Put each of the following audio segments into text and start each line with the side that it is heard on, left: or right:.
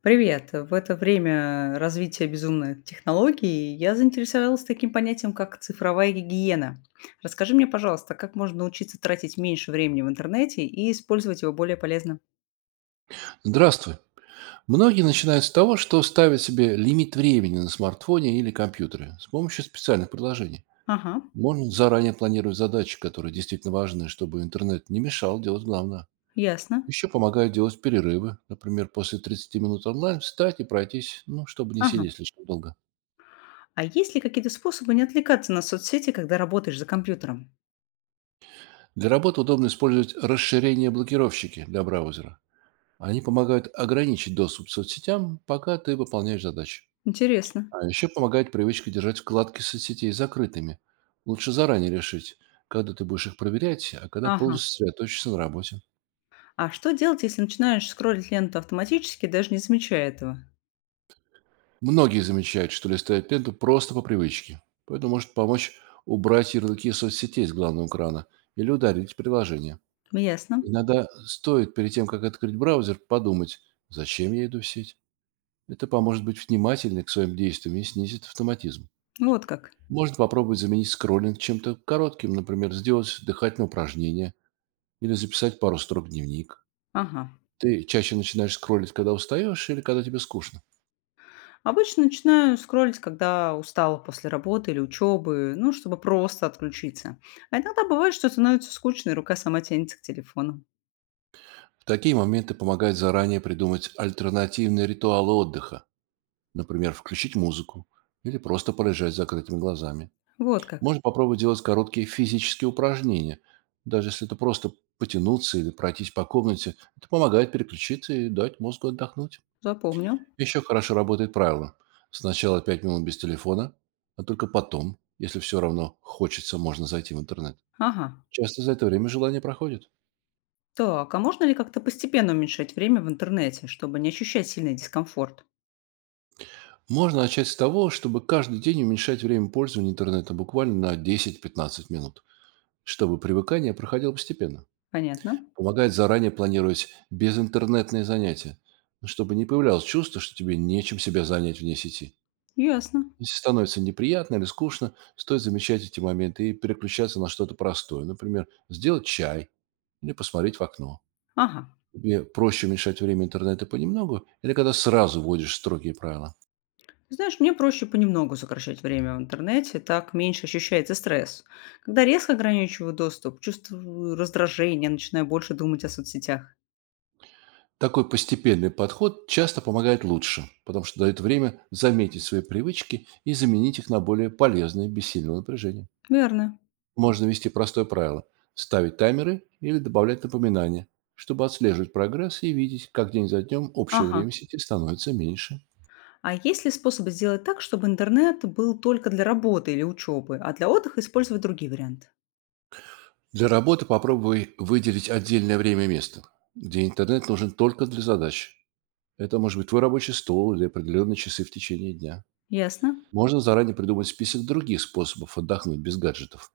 left: Привет! В это время развития безумной технологии я заинтересовалась таким понятием, как цифровая гигиена. Расскажи мне, пожалуйста, как можно научиться тратить меньше времени в интернете и использовать его более полезно?
right: Здравствуй. Многие начинают с того, что ставят себе лимит времени на смартфоне или компьютере с помощью специальных приложений.
left: Ага,
right: Можно заранее планировать задачи, которые действительно важны, чтобы интернет не мешал делать главное.
left: ясно.
right: Еще помогают делать перерывы. Например, после 30 минут онлайн встать и пройтись, ну, чтобы не
left: Ага.
right: сидеть слишком долго.
left: А есть ли какие-то способы не отвлекаться на соцсети, когда работаешь за компьютером?
right: Для работы удобно использовать расширение-блокировщики для браузера. Они помогают ограничить доступ к соцсетям, пока ты выполняешь задачи.
left: Интересно.
right: А еще помогает привычка держать вкладки соцсетей закрытыми. Лучше заранее решить, когда ты будешь их проверять, а когда
left: Ага.
right: полностью сосредоточишься на работе.
left: А что делать, если начинаешь скроллить ленту автоматически, даже не замечая этого?
right: Многие замечают, что листают ленту просто по привычке. Поэтому может помочь убрать ярлыки соцсетей с главного экрана или ударить приложение.
left: Ясно.
right: Иногда стоит перед тем, как открыть браузер, подумать, зачем я иду в сеть. Это поможет быть внимательным к своим действиям и снизит автоматизм.
left: Вот как.
right: Можно попробовать заменить скроллинг чем-то коротким, например, сделать дыхательное упражнение. Или записать пару строк в дневник.
left: Ага.
right: Ты чаще начинаешь скроллить, когда устаешь или когда тебе скучно.
left: Обычно начинаю скроллить, когда устала после работы или учебы, ну, чтобы просто отключиться. А иногда бывает, что становится скучно, и рука сама тянется к телефону.
right: В такие моменты помогает заранее придумать альтернативные ритуалы отдыха. Например, включить музыку или просто полежать с закрытыми глазами.
left: Вот как.
right: Можно попробовать делать короткие физические упражнения. Даже если это просто потянуться или пройтись по комнате, это помогает переключиться и дать мозгу отдохнуть.
left: Запомню.
right: Еще хорошо работает правило. Сначала 5 минут без телефона, а только потом, если все равно хочется, можно зайти в интернет.
left: Ага.
right: Часто за это время желание проходит.
left: Так, а можно ли как-то постепенно уменьшать время в интернете, чтобы не ощущать сильный дискомфорт?
right: Можно начать с того, чтобы каждый день уменьшать время пользования интернетом буквально на 10-15 минут, чтобы привыкание проходило постепенно.
left: Понятно.
right: Помогает заранее планировать безинтернетные занятия, ну, чтобы не появлялось чувство, что тебе нечем себя занять вне сети.
left: Ясно.
right: Если становится неприятно или скучно, стоит замечать эти моменты и переключаться на что-то простое. Например, сделать чай или посмотреть в окно.
left: Ага.
right: Тебе проще уменьшать время интернета понемногу или когда сразу вводишь строгие правила?
left: Знаешь, мне проще понемногу сокращать время в интернете, так меньше ощущается стресс. Когда резко ограничиваю доступ, чувствую раздражение, начинаю больше думать о соцсетях.
right: Такой постепенный подход часто помогает лучше, потому что дает время заметить свои привычки и заменить их на более полезные без сильного напряжения.
left: Верно.
right: Можно вести простое правило — ставить таймеры или добавлять напоминания, чтобы отслеживать прогресс и видеть, как день за днем общее
left: Ага.
right: время в сети становится меньше.
left: А есть ли способы сделать так, чтобы интернет был только для работы или учебы, а для отдыха использовать другие варианты?
right: Для работы попробуй выделить отдельное время и место, где интернет нужен только для задач. Это может быть твой рабочий стол или определенные часы в течение дня.
left: Ясно.
right: Можно заранее придумать список других способов отдохнуть без гаджетов.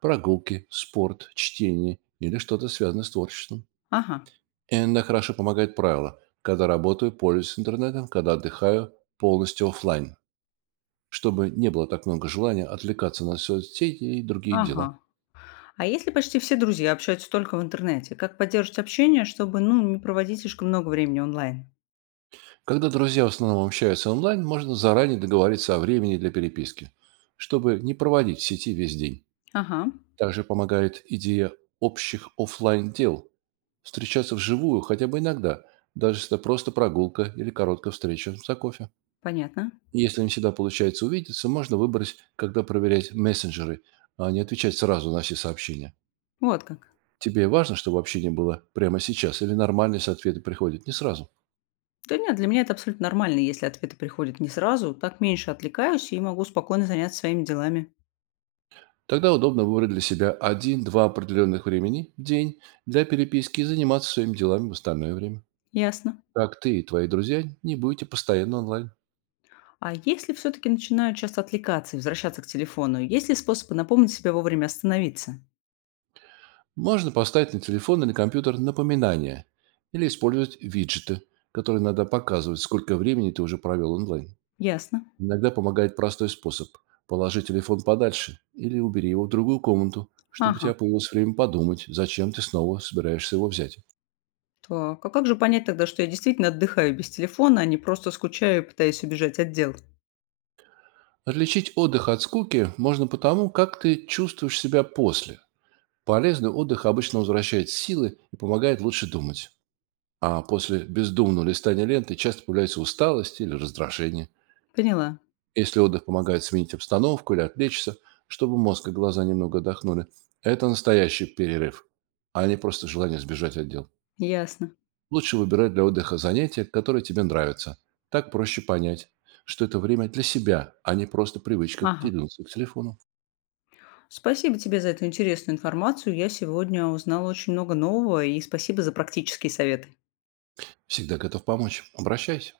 right: Прогулки, спорт, чтение или что-то связанное с творчеством.
left: Ага.
right: Иногда хорошо помогает правило, когда работаю, пользуюсь интернетом, когда отдыхаю, полностью оффлайн, чтобы не было так много желания отвлекаться на соцсети и другие дела.
left: Ага. А если почти все друзья общаются только в интернете, как поддерживать общение, чтобы, ну, не проводить слишком много времени онлайн?
right: Когда друзья в основном общаются онлайн, можно заранее договориться о времени для переписки, чтобы не проводить в сети весь день.
left: Ага,
right: Также помогает идея общих оффлайн дел, встречаться вживую хотя бы иногда, даже если это просто прогулка или короткая встреча за кофе.
left: понятно.
right: Если не всегда получается увидеться, можно выбрать, когда проверять мессенджеры, а не отвечать сразу на все сообщения.
left: Вот как.
right: Тебе важно, чтобы общение было прямо сейчас, или нормальные ответы приходят не сразу?
left: Да нет, для меня это абсолютно нормально, если ответы приходят не сразу, так меньше отвлекаюсь и могу спокойно заняться своими делами.
right: Тогда удобно выбрать для себя один-два определенных времени в день для переписки и заниматься своими делами в остальное время.
left: Ясно.
right: Так ты и твои друзья не будете постоянно онлайн.
left: А если все-таки начинаю часто отвлекаться и возвращаться к телефону, есть ли способы напомнить себе вовремя остановиться?
right: Можно поставить на телефон или компьютер напоминания или использовать виджеты, которые иногда показывают, сколько времени ты уже провел онлайн.
left: Ясно.
right: Иногда помогает простой способ — положи телефон подальше или убери его в другую комнату, чтобы у
left: Ага.
right: тебя появилось время подумать, зачем ты снова собираешься его взять.
left: Так, а как же понять тогда, что я действительно отдыхаю без телефона, а не просто скучаю и пытаюсь убежать от дел?
right: Отличить отдых от скуки можно потому, как ты чувствуешь себя после. Полезный отдых обычно возвращает силы и помогает лучше думать. А после бездумного листания ленты часто появляется усталость или раздражение.
left: Поняла.
right: Если отдых помогает сменить обстановку или отвлечься, чтобы мозг и глаза немного отдохнули, это настоящий перерыв, а не просто желание сбежать от дел.
left: Ясно.
right: Лучше выбирать для отдыха занятия, которые тебе нравятся. Так проще понять, что это время для себя, а не просто привычка к
left: Ага.
right: к телефону.
left: Спасибо тебе за эту интересную информацию. Я сегодня узнала очень много нового, и спасибо за практические советы.
right: Всегда готов помочь. Обращайся.